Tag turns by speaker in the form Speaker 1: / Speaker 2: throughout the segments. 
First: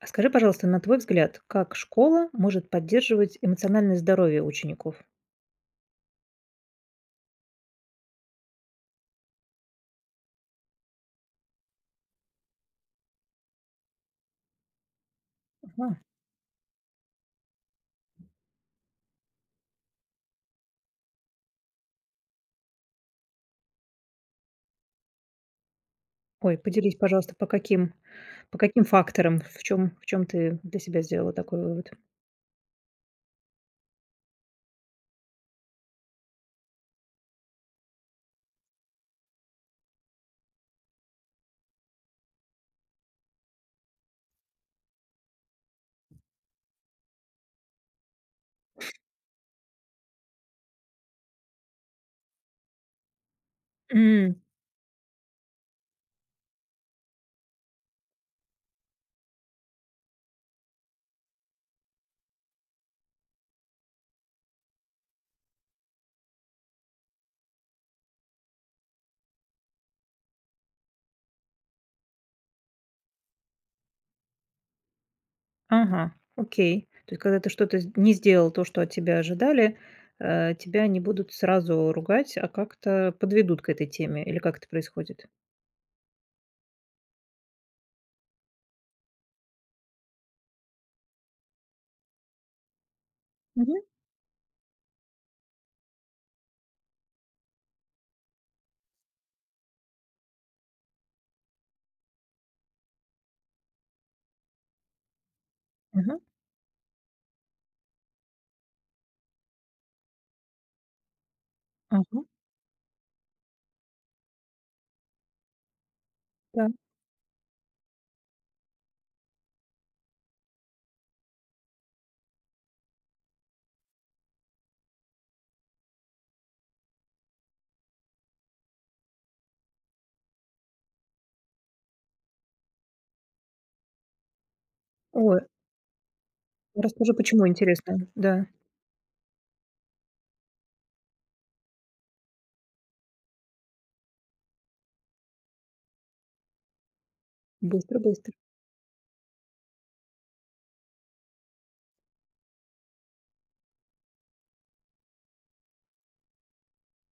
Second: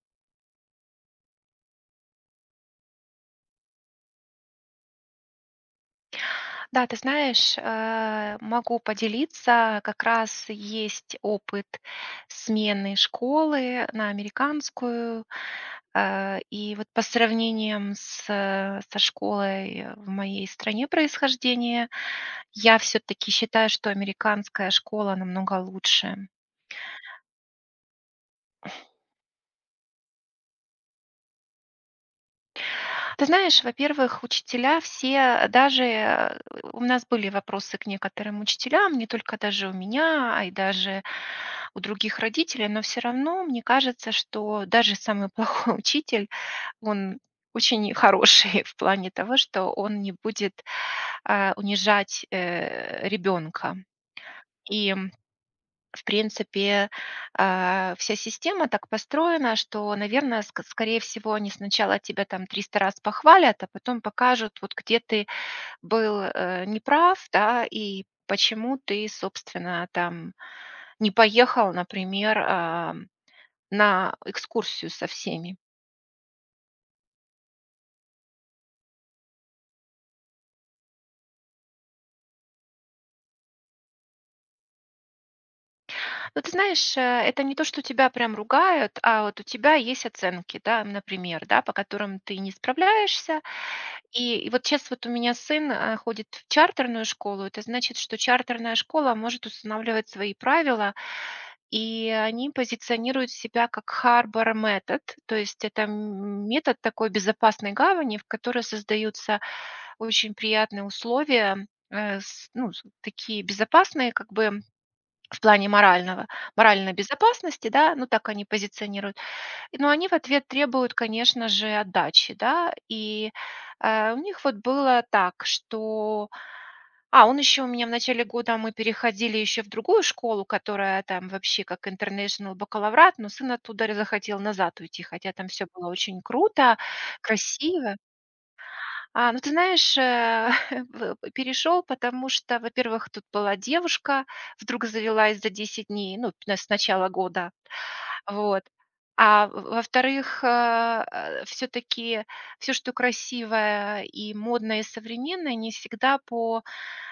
Speaker 1: А скажи, пожалуйста, на твой взгляд, как школа может поддерживать эмоциональное здоровье учеников?
Speaker 2: Да, ты знаешь, могу поделиться. Как раз есть опыт смены школы на американскую.
Speaker 1: Ага.
Speaker 2: И вот по сравнениям со школой в моей стране происхождения, я все-таки считаю, что американская школа намного лучше.
Speaker 1: Ой, поделись, пожалуйста, по каким факторам, в чем ты для себя сделала такой вывод?
Speaker 2: Ты знаешь, во-первых, учителя все, у нас были вопросы к некоторым учителям, не только даже у меня, а и даже у других родителей, но все равно мне кажется, что даже самый плохой учитель, он очень хороший в плане того, что он не будет унижать ребенка.
Speaker 1: М.
Speaker 2: И в принципе, вся система так построена, что, наверное, скорее всего, они сначала тебя там 300 раз похвалят, а потом покажут, вот где ты был неправ, да, и почему ты, собственно, там не поехал, например, на экскурсию со всеми.
Speaker 1: Ага, окей. То есть, когда ты что-то не сделал, то, что от тебя ожидали, тебя не будут сразу ругать, а как-то подведут к этой теме, или как это происходит?
Speaker 2: Ну, ты знаешь, это не то, что тебя прям ругают, а вот у тебя есть оценки, да, например, да, по которым ты не справляешься.
Speaker 1: Мгм.
Speaker 2: И вот сейчас вот у меня сын ходит в чартерную школу. Это значит, что чартерная школа может устанавливать свои правила, и они позиционируют себя как harbor метод, то есть это
Speaker 1: Ага,
Speaker 2: метод такой безопасной гавани, в которой создаются очень приятные условия, э,
Speaker 1: ага,
Speaker 2: с- ну, такие безопасные, как бы в плане морального
Speaker 1: да.
Speaker 2: моральной безопасности, да, ну, так они позиционируют. Но они в ответ требуют, конечно же, отдачи, да. У них вот было так, что он еще у меня в начале года, мы переходили еще в другую школу, которая там вообще как international бакалаврат, но сын оттуда р захотел назад уйти, хотя
Speaker 1: Ой,
Speaker 2: там все было очень круто,
Speaker 1: расскажи, почему
Speaker 2: красиво.
Speaker 1: интересно. Да,
Speaker 2: Ну ты знаешь, в потому что, во-первых, тут была девушка, вдруг завелась за 10 дней, ну, на с начала года,
Speaker 1: быстро, быстро.
Speaker 2: вот. А в Во-вторых, все таки все, что красивое и модное, и современное, не всегда по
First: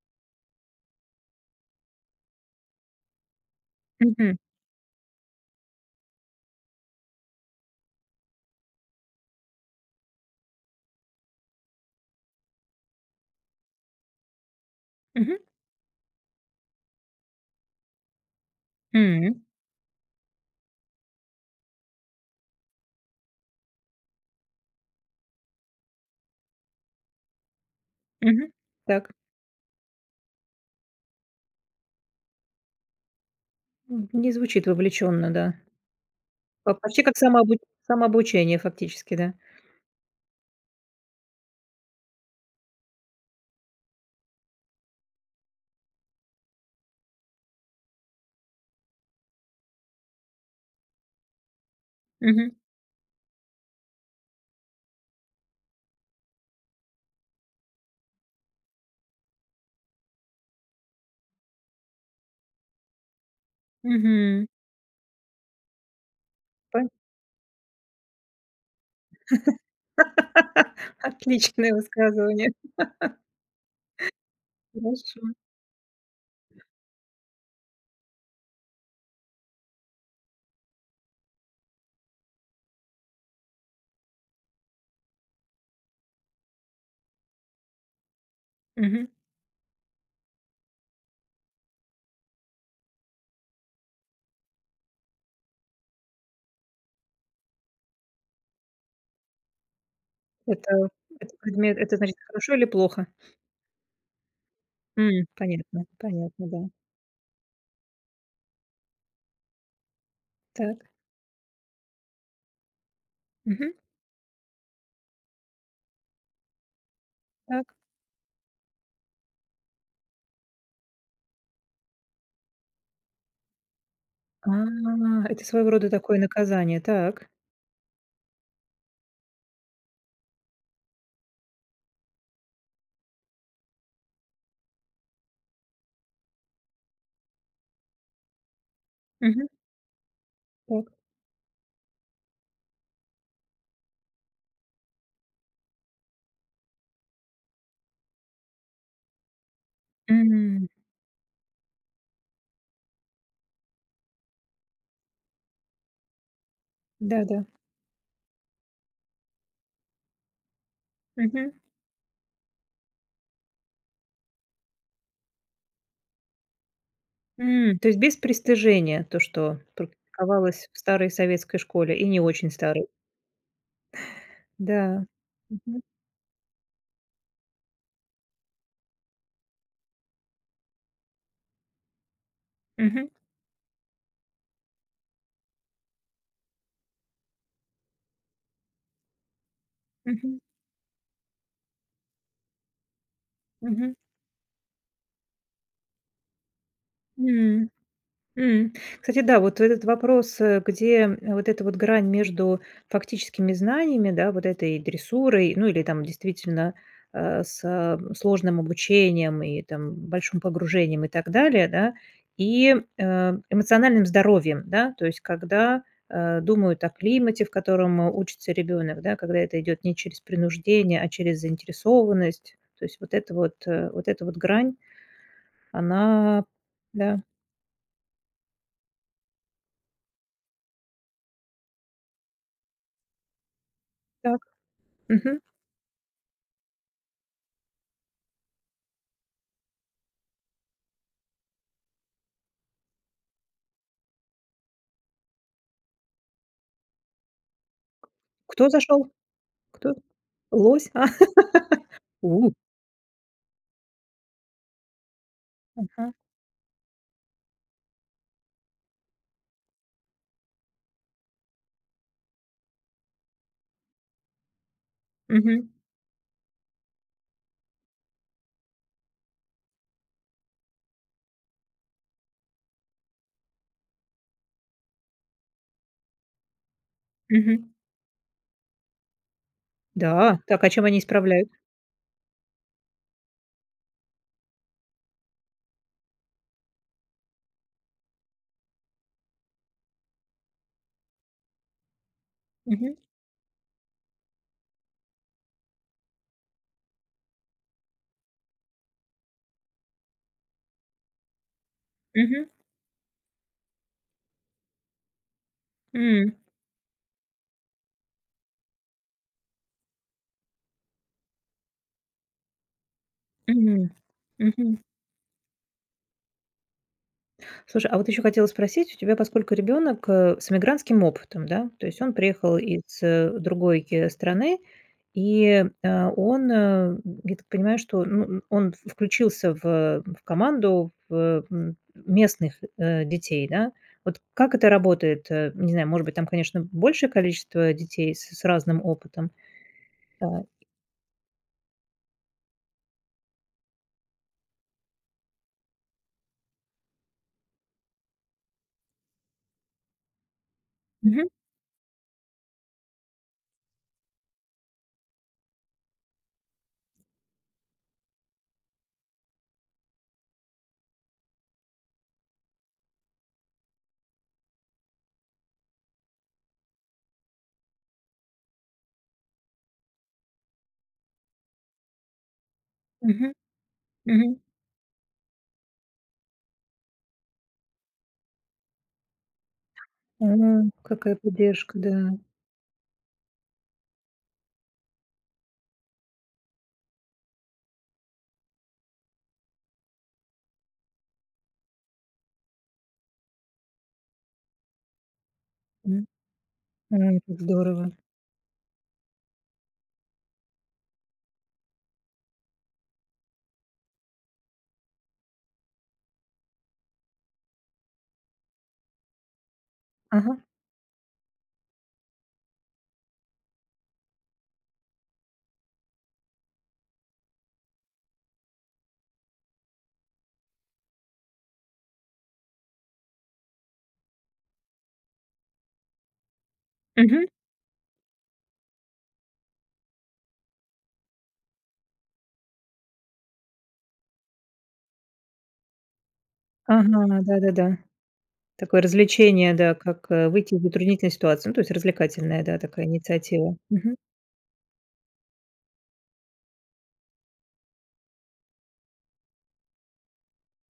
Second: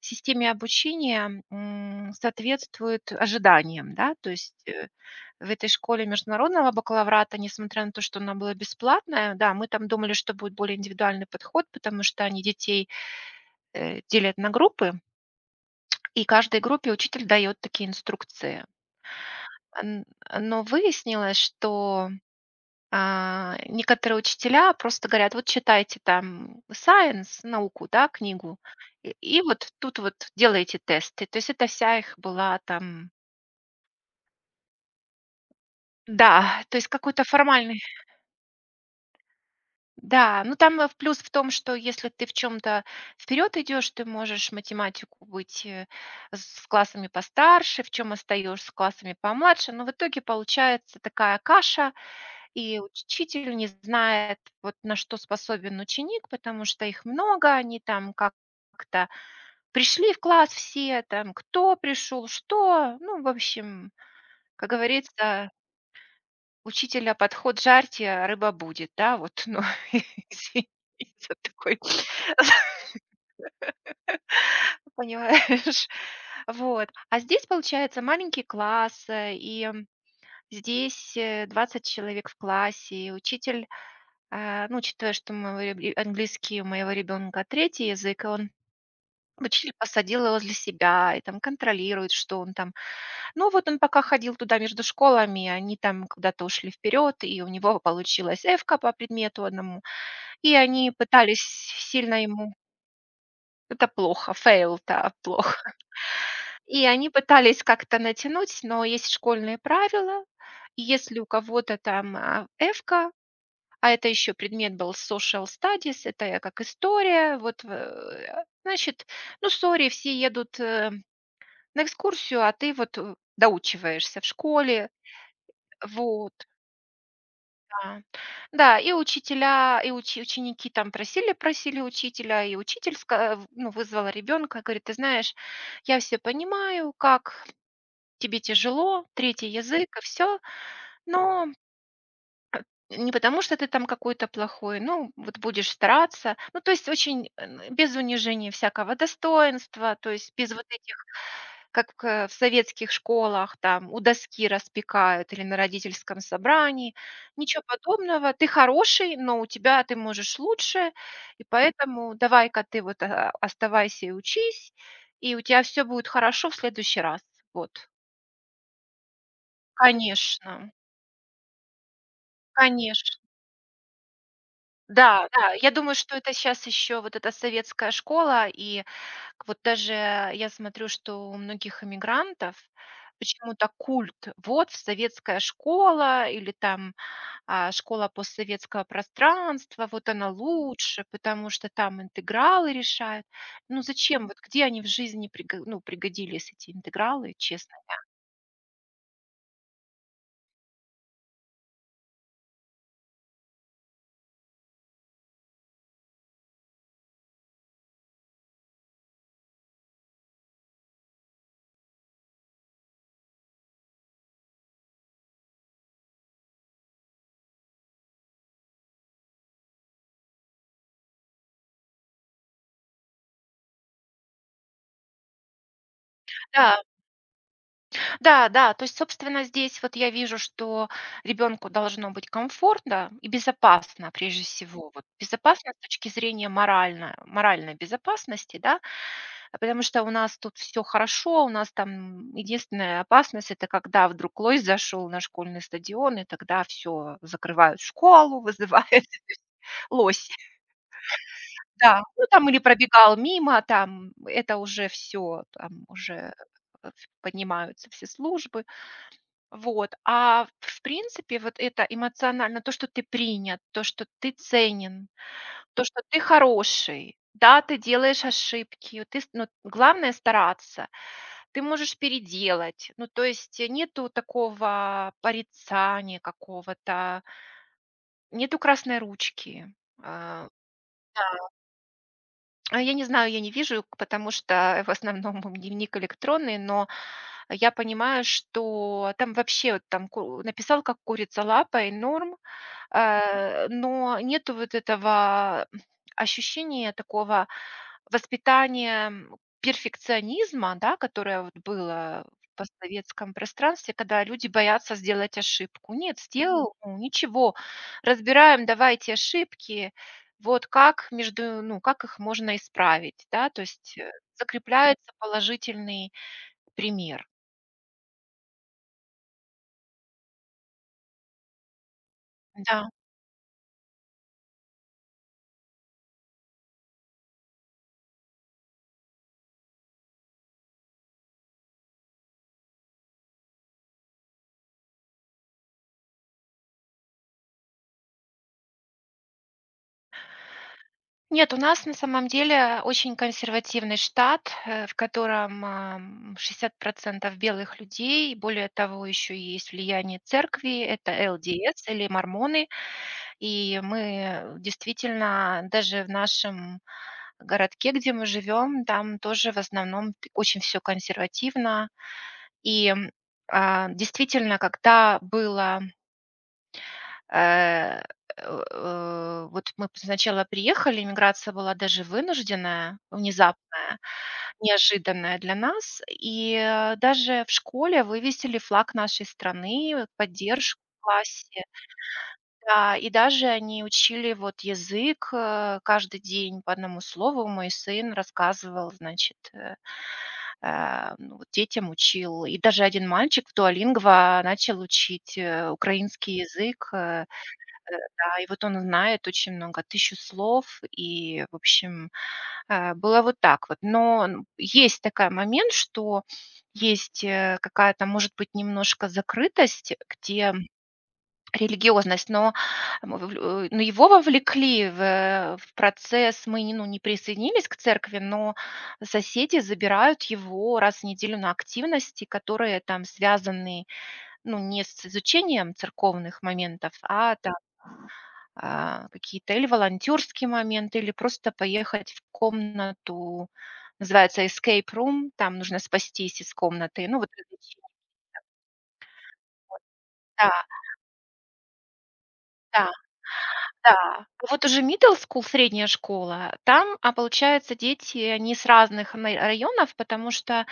Speaker 2: системе обучения, соответствует ожиданиям, да. То
Speaker 1: Мгм.
Speaker 2: есть, в этой школе международного бакалаврата, несмотря на то, что она была бесплатная, да, мы там думали, что будет более индивидуальный подход, потому что они детей делят на группы,
Speaker 1: Мгм.
Speaker 2: и каждой группе учитель дает такие инструкции.
Speaker 1: М.
Speaker 2: Н Но выяснилось, что некоторые учителя просто говорят: "Вот читайте там science, науку, да,
Speaker 1: Мгм.
Speaker 2: книгу,
Speaker 1: Так.
Speaker 2: и вот тут вот делайте тесты". То есть это вся их была там.
Speaker 1: Не звучит вовлеченно, да.
Speaker 2: Да,
Speaker 1: По
Speaker 2: то есть
Speaker 1: Почти как
Speaker 2: какой-то формальный.
Speaker 1: самообучение фактически, да.
Speaker 2: Да, ну там, в плюс в том, что если ты в чем то вперед идешь, ты можешь математику быть, с классами постарше, в чем остаёшься с классами помладше. Но в итоге получается такая каша.
Speaker 1: Мгм.
Speaker 2: И учитель не знает, вот на что способен ученик, потому что их много, они там как-то пришли в класс все, там кто пришел, что. Ну, в общем,
Speaker 1: Мгм.
Speaker 2: как говорится,
Speaker 1: Пон
Speaker 2: учителя подход жарьте, а рыба будет, да, вот, ну, извини
Speaker 1: Отличное
Speaker 2: такой,
Speaker 1: высказывание. Хорошо.
Speaker 2: понимаешь. Вот. А здесь, получается, маленький класс, здесь 20 человек в классе, и учитель. Ну, учитывая, что моего реб и английский у моего ребенка третий язык, и он
Speaker 1: Мгм.
Speaker 2: учитель посадил его возле себя и там контролирует, что он там. Ну, вот он пока ходил туда между школами, они там куда-то ушли вперед и у него получилась F по предмету одному, и
Speaker 1: Это
Speaker 2: они
Speaker 1: это
Speaker 2: пытались
Speaker 1: предмет, это значит
Speaker 2: сильно
Speaker 1: хорошо
Speaker 2: ему.
Speaker 1: или плохо?
Speaker 2: Это плохо, fail, то плохо.
Speaker 1: Понятно, понятно, да.
Speaker 2: И они пытались как-то натянуть, но есть школьные правила.
Speaker 1: Так.
Speaker 2: И если у кого-то там F.
Speaker 1: Мгм.
Speaker 2: Это еще предмет был social studies, это я как история. Вот,
Speaker 1: Так.
Speaker 2: значит, ну, сори, все едут на экскурсию, а ты вот, доучиваешься в
Speaker 1: А,
Speaker 2: школе.
Speaker 1: это своего рода такое
Speaker 2: Вот,
Speaker 1: наказание. Так.
Speaker 2: да. Да, и учителя, и учи ученики там просили учителя, и учитель ска в ну, вызвала ребенка, говорит: "Ты знаешь, я все понимаю, как тебе тяжело,
Speaker 1: Мгм.
Speaker 2: третий язык и все,
Speaker 1: Так.
Speaker 2: но не потому, что ты там какой-то плохой, ну, вот будешь стараться. Ну, то есть очень, без унижения всякого достоинства, то есть без вот
Speaker 1: М.
Speaker 2: этих, как в советских школах, там у доски распекают или на родительском собрании.
Speaker 1: Да-да.
Speaker 2: Ничего подобного. Ты хороший, но у тебя ты можешь лучше, и
Speaker 1: Мгм.
Speaker 2: поэтому давай-ка ты оставайся и учись, и у тебя все будет хорошо в следующий раз.
Speaker 1: То
Speaker 2: Вот.
Speaker 1: есть без пристыжения, то, что практиковалось
Speaker 2: Конечно,
Speaker 1: в старой советской школе и не очень старой.
Speaker 2: конечно.
Speaker 1: Да.
Speaker 2: Да, да, я
Speaker 1: Мгм.
Speaker 2: думаю, что это сейчас еще вот эта советская школа, и вот даже я смотрю, что у многих иммигрантов
Speaker 1: Мгм.
Speaker 2: почему-то культ: вот советская школа или там, школа постсоветского пространства, вот она
Speaker 1: Мгм.
Speaker 2: лучше, потому что там интегралы решают. Ну
Speaker 1: Мгм.
Speaker 2: зачем? Вот где они в жизни приго ну, пригодились, эти интегралы,
Speaker 1: М.
Speaker 2: честно?
Speaker 1: М. Кстати, да, вот этот вопрос, где, вот эта вот грань между фактическими знаниями, да, вот этой дрессурой, ну, или там действительно, сложным обучением и там большим погружением и так далее, да, и, эмоциональным здоровьем, да. То есть когда, думают о климате, в котором, учится ребенок, да, когда это идет не через принуждение, а через заинтересованность. То есть вот эта вот грань, она
Speaker 2: Да.
Speaker 1: Да,
Speaker 2: Да, да, то есть, собственно, здесь вот я вижу, что ребенку должно быть комфортно и безопасно,
Speaker 1: так.
Speaker 2: прежде всего. Вот
Speaker 1: Мгм.
Speaker 2: безопасно с точки зрения моральной безопасности, да, потому что у нас тут все хорошо. У нас там единственная опасность — это когда вдруг лось зашел на школьный стадион, и тогда все закрывают школу,
Speaker 1: Кто
Speaker 2: вызывают
Speaker 1: зашел? Кто?
Speaker 2: лось.
Speaker 1: Лось? А.
Speaker 2: Да, ну там
Speaker 1: У.
Speaker 2: или пробегал мимо, там это уже все, там
Speaker 1: Ага.
Speaker 2: уже э, поднимаются все службы. Вот. А в принципе, вот это эмоционально, то, что ты принят, то, что ты ценен,
Speaker 1: Мгм.
Speaker 2: то, что ты хороший. Да, ты делаешь ошибки, но главное стараться. Ты можешь переделать. Ну, то есть нету такого порицания какого-то,
Speaker 1: Мгм.
Speaker 2: нету красной ручки.
Speaker 1: Да.
Speaker 2: А,
Speaker 1: Так, а чем они исправляют?
Speaker 2: Я не знаю, я не вижу, потому что в основном дневник электронный, но я понимаю, что там вообще вот там написал, как курица лапой, норм.
Speaker 1: Мгм.
Speaker 2: Но нету вот этого ощущения такого воспитания, перфекционизма, да, которое вот было
Speaker 1: Мгм.
Speaker 2: в постсоветском пространстве, когда люди боятся сделать ошибку. Нет,
Speaker 1: М.
Speaker 2: сделал, ну, ничего, разбираем, давайте ошибки, вот как между ну, как их можно исправить, да, то
Speaker 1: Мгм.
Speaker 2: есть,
Speaker 1: Мгм.
Speaker 2: закрепляется положительный пример.
Speaker 1: Слушай, а вот еще хотела спросить, у тебя, поскольку ребенок с мигрантским опытом, да, то есть он приехал из
Speaker 2: Да.
Speaker 1: другой страны, и он, я так понимаю, что ну, он включился в команду местных детей, да? Вот как это работает? Не знаю, может быть, там, конечно, большее количество детей с разным опытом. Да.
Speaker 2: Нет, у нас на самом деле очень консервативный штат, в котором 60% белых людей. Более того, еще есть влияние церкви, это
Speaker 1: Мгм.
Speaker 2: ЛДС или мормоны. И мы действительно даже в нашем городке, где мы живем, там тоже в основном т очень все консервативно. И, м, Действительно, когда было. Э, вот мы сначала приехали, миграция была даже вынужденная,
Speaker 1: Мгм.
Speaker 2: внезапная,
Speaker 1: Мгм.
Speaker 2: неожиданная для нас. Даже в школе вывесили флаг нашей страны,
Speaker 1: О,
Speaker 2: поддержку в
Speaker 1: какая
Speaker 2: классе.
Speaker 1: поддержка, да.
Speaker 2: Да, и даже они учили вот язык, каждый день по одному слову. Мой сын рассказывал, значит, ну, вот детям учил. И даже один мальчик в "Дуолингво" начал учить,
Speaker 1: М.
Speaker 2: украинский язык,
Speaker 1: Ой,
Speaker 2: э
Speaker 1: как здорово.
Speaker 2: Э, Да, и вот он знает очень много, 1000 слов, и, в общем, было вот так вот. Но н есть такой момент, что есть, какая-то, может быть, немножко закрытость,
Speaker 1: Ага.
Speaker 2: где религиозность. Но мы вовлю но его вовлекли в процесс. Мы не, Ну, не присоединились к церкви, но соседи забирают его раз в неделю на активности, которые там связаны, ну, не с изучением церковных моментов,
Speaker 1: Мгм.
Speaker 2: а какие-то или волонтерские моменты, или просто поехать в комнату, называется escape room, там нужно спастись из комнаты.
Speaker 1: Ага,
Speaker 2: Ну, вот
Speaker 1: да-да-да.
Speaker 2: развлечения.
Speaker 1: Такое развлечение, да, как,
Speaker 2: Да,
Speaker 1: выйти из затруднительной ситуации. Ну, то есть развлекательная, да, такая
Speaker 2: да,
Speaker 1: инициатива. Мгм.
Speaker 2: да. Ну, вот уже middle school, средняя школа, там, получается, дети, они с разных районов, потому что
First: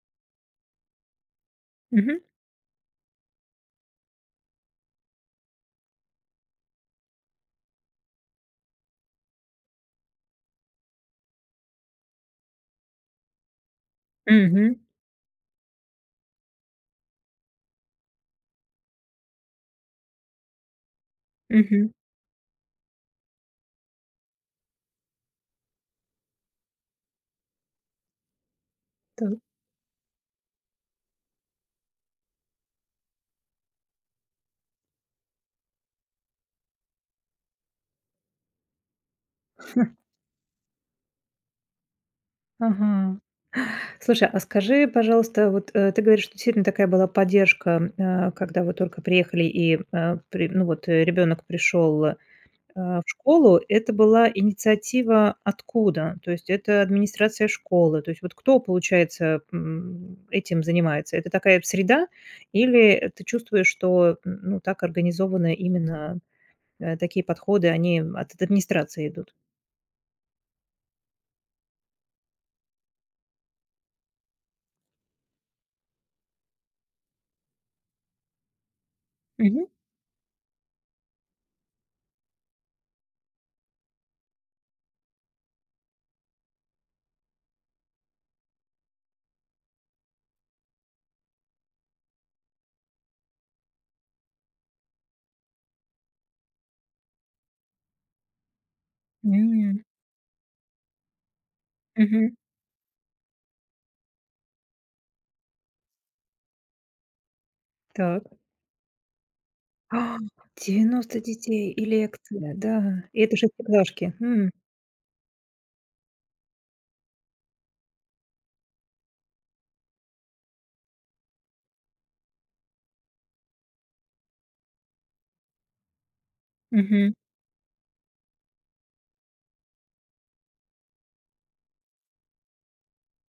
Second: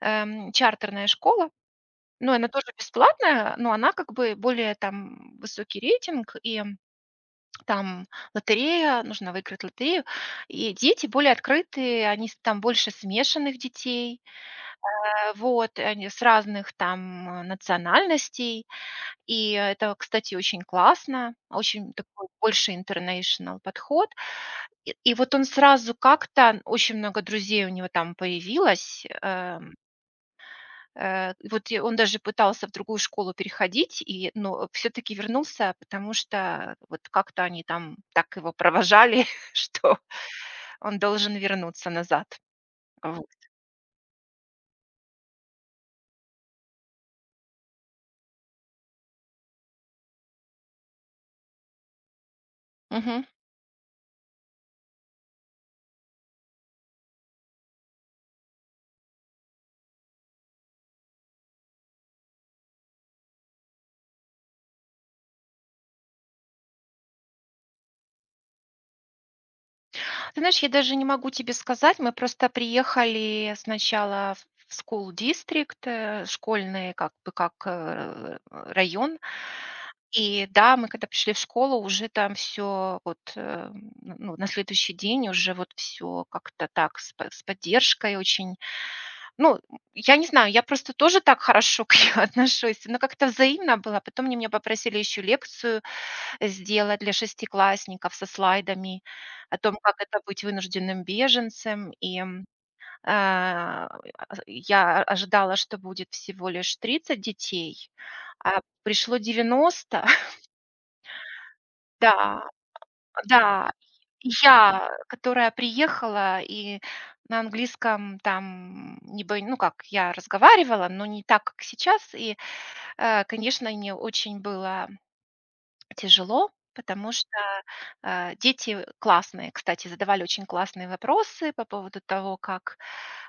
Speaker 2: чартерная школа,
Speaker 1: Мгм.
Speaker 2: ну, она тоже бесплатная, но она как бы более там высокий рейтинг, и там лотерея, нужно выиграть лотерею. И дети более открытые, они там больше смешанных детей,
Speaker 1: Мгм.
Speaker 2: э, вот, они с разных там национальностей. И это, кстати, очень классно,
Speaker 1: Мгм.
Speaker 2: очень такой больше international подход. И вот он сразу как-то, очень много друзей у него там появилось.
Speaker 1: Так.
Speaker 2: Вот и он даже пытался в другую школу переходить, но все-таки вернулся, потому что вот как-то они там так его провожали что он должен вернуться назад.
Speaker 1: Ага.
Speaker 2: Вот.
Speaker 1: Слушай, а скажи, пожалуйста, вот, ты говоришь, что действительно такая была поддержка, когда вы только приехали и, э, при ну, вот, ребенок пришел в
Speaker 2: Мгм.
Speaker 1: школу, это была инициатива откуда? То есть это администрация школы? То есть вот кто, получается, этим занимается? Это такая среда или ты чувствуешь, что, ну, так организованы именно, такие подходы, они от администрации идут?
Speaker 2: Ты знаешь, я даже не могу тебе сказать. Мы просто приехали сначала в school district, школьный как бы как, район.
Speaker 1: Мгм.
Speaker 2: И да, мы когда пришли в школу, уже там все вот, н- ну, на следующий день уже вот все как-то так с поддержкой очень. Ну, я не знаю, я просто тоже так хорошо к ней отношусь, но как-то взаимно было. Потом они меня попросили еще лекцию сделать для шестиклассников со слайдами. О том,
Speaker 1: М.
Speaker 2: как это быть вынужденным беженцем.
Speaker 1: Мгм.
Speaker 2: А, я ожидала, что будет всего лишь 30 детей,
Speaker 1: Так.
Speaker 2: а пришло 90.
Speaker 1: А, 90 детей и
Speaker 2: Да,
Speaker 1: лекция, да. И это
Speaker 2: да.
Speaker 1: шестиклашки.
Speaker 2: И
Speaker 1: М.
Speaker 2: я, которая приехала и на английском там не бо ну как, я разговаривала, но не так, как сейчас. Конечно, мне очень было тяжело, потому
Speaker 1: Мгм.
Speaker 2: что, дети классные, кстати, задавали очень классные вопросы по поводу того, как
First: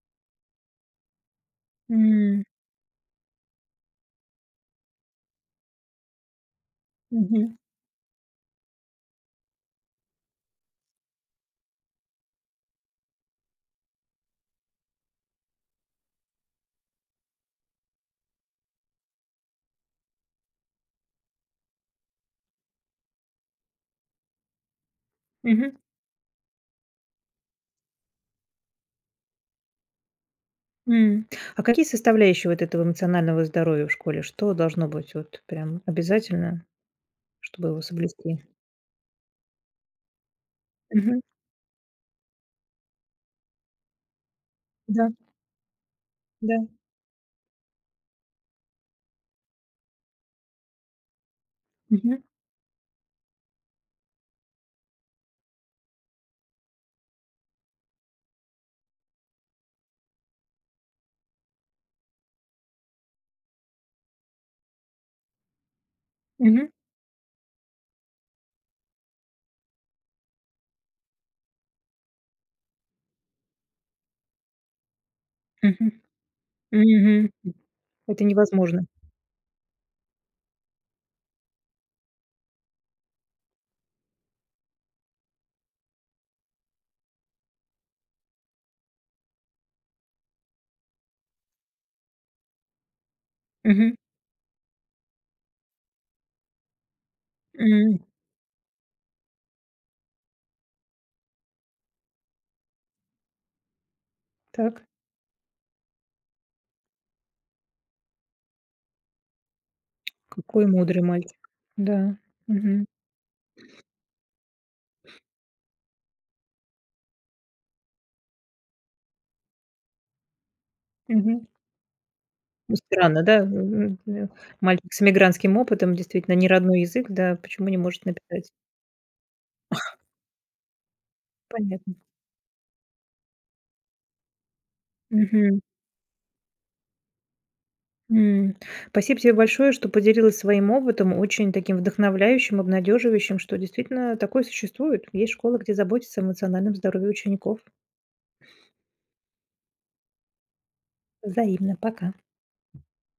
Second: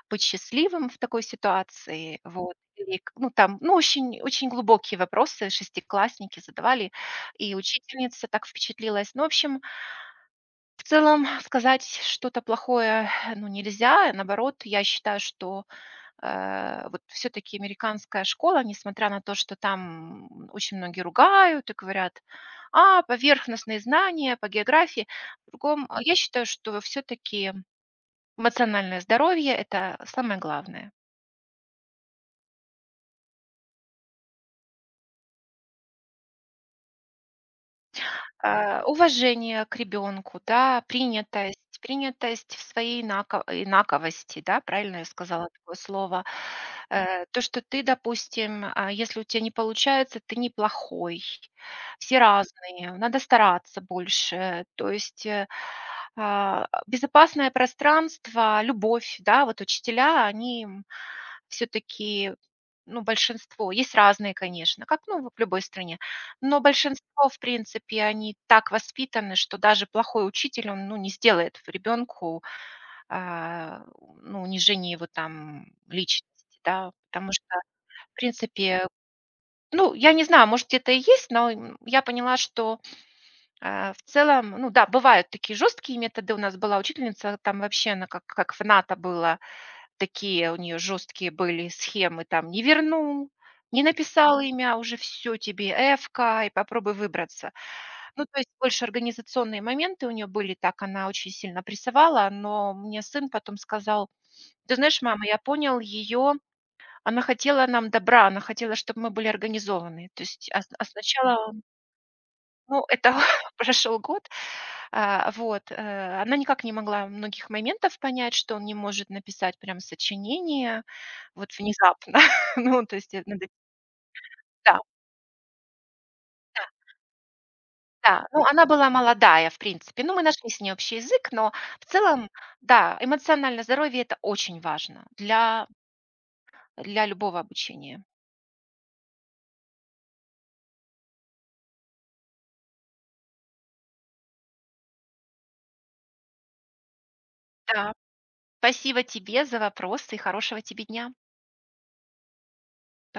Speaker 2: быть счастливым в такой ситуации.
Speaker 1: М.
Speaker 2: Вот. Или к Ну, там, ну, очень очень глубокие вопросы шестиклассники задавали, и
Speaker 1: Мгм.
Speaker 2: учительница так впечатлилась. Ну, в общем, в целом сказать что-то плохое, ну, нельзя. Наоборот, я считаю, что вот все-таки американская школа, несмотря на то, что там очень многие ругают и говорят, поверхностные знания по географии. В
Speaker 1: Мгм.
Speaker 2: другом, а я считаю, что все-таки эмоциональное здоровье – это самое главное.
Speaker 1: М. А какие составляющие вот этого эмоционального здоровья в школе? Что должно быть вот прям обязательно, чтобы его соблюсти?
Speaker 2: Уважение к ребенку, да,
Speaker 1: Мгм.
Speaker 2: принятость в своей инаковости, да, правильно я
Speaker 1: Да,
Speaker 2: сказала такое слово.
Speaker 1: да.
Speaker 2: То, что ты, допустим, если у тебя не получается, ты неплохой, все
Speaker 1: Мгм.
Speaker 2: разные, надо стараться больше. То есть безопасное пространство, любовь, да, вот учителя, они все-таки ну, большинство, есть разные, конечно, как ну, в любой стране, но
Speaker 1: Мгм.
Speaker 2: большинство, в принципе, они так воспитаны, что даже плохой учитель, он, ну, не сделает в ребенку, а, ну, унижение его там
Speaker 1: Мгм.
Speaker 2: личности, да.
Speaker 1: Мгм.
Speaker 2: Потому что, в
Speaker 1: Это невозможно.
Speaker 2: принципе, ну, я не знаю, может, где-то и есть, но я поняла, что, в целом, ну да, бывают такие жесткие методы. У нас была учительница, там вообще она как фната была. Такие у нее жесткие были схемы, там не вернул, не
Speaker 1: Мгм.
Speaker 2: написал имя, уже все тебе эвка, и попробуй выбраться.
Speaker 1: М.
Speaker 2: Ну, то есть больше организационные моменты у нее были, так она очень сильно прессовала, но мне сын потом сказал: ты
Speaker 1: Так,
Speaker 2: знаешь, мама, я понял ее, она хотела нам добра, она хотела, чтобы мы были организованы. То есть а,
Speaker 1: какой
Speaker 2: с- а
Speaker 1: мудрый мальчик.
Speaker 2: сначала
Speaker 1: Да.
Speaker 2: ну,
Speaker 1: Мгм.
Speaker 2: это прошел год. Вот, она никак не могла многих моментов понять, что он не может написать прям сочинение
Speaker 1: Мгм.
Speaker 2: вот внезапно.
Speaker 1: Ну,
Speaker 2: Ну, то есть
Speaker 1: странно, да?
Speaker 2: надо. Да,
Speaker 1: Мальчик с эмигрантским опытом, действительно, не
Speaker 2: да,
Speaker 1: родной язык, да, почему не может
Speaker 2: да. Ну,
Speaker 1: написать?
Speaker 2: она была молодая, в принципе. Ну, мы нашли с ней общий язык, но в
Speaker 1: Понятно.
Speaker 2: целом, да, эмоциональное здоровье это очень важно
Speaker 1: Мгм.
Speaker 2: для любого обучения.
Speaker 1: М. Спасибо тебе большое, что поделилась своим опытом, очень таким вдохновляющим, обнадеживающим, что действительно такое существует. Есть школы, где заботятся о эмоциональном здоровье учеников.
Speaker 2: Да. Спасибо тебе за вопросы и хорошего тебе дня.
Speaker 1: Взаимно. Пока.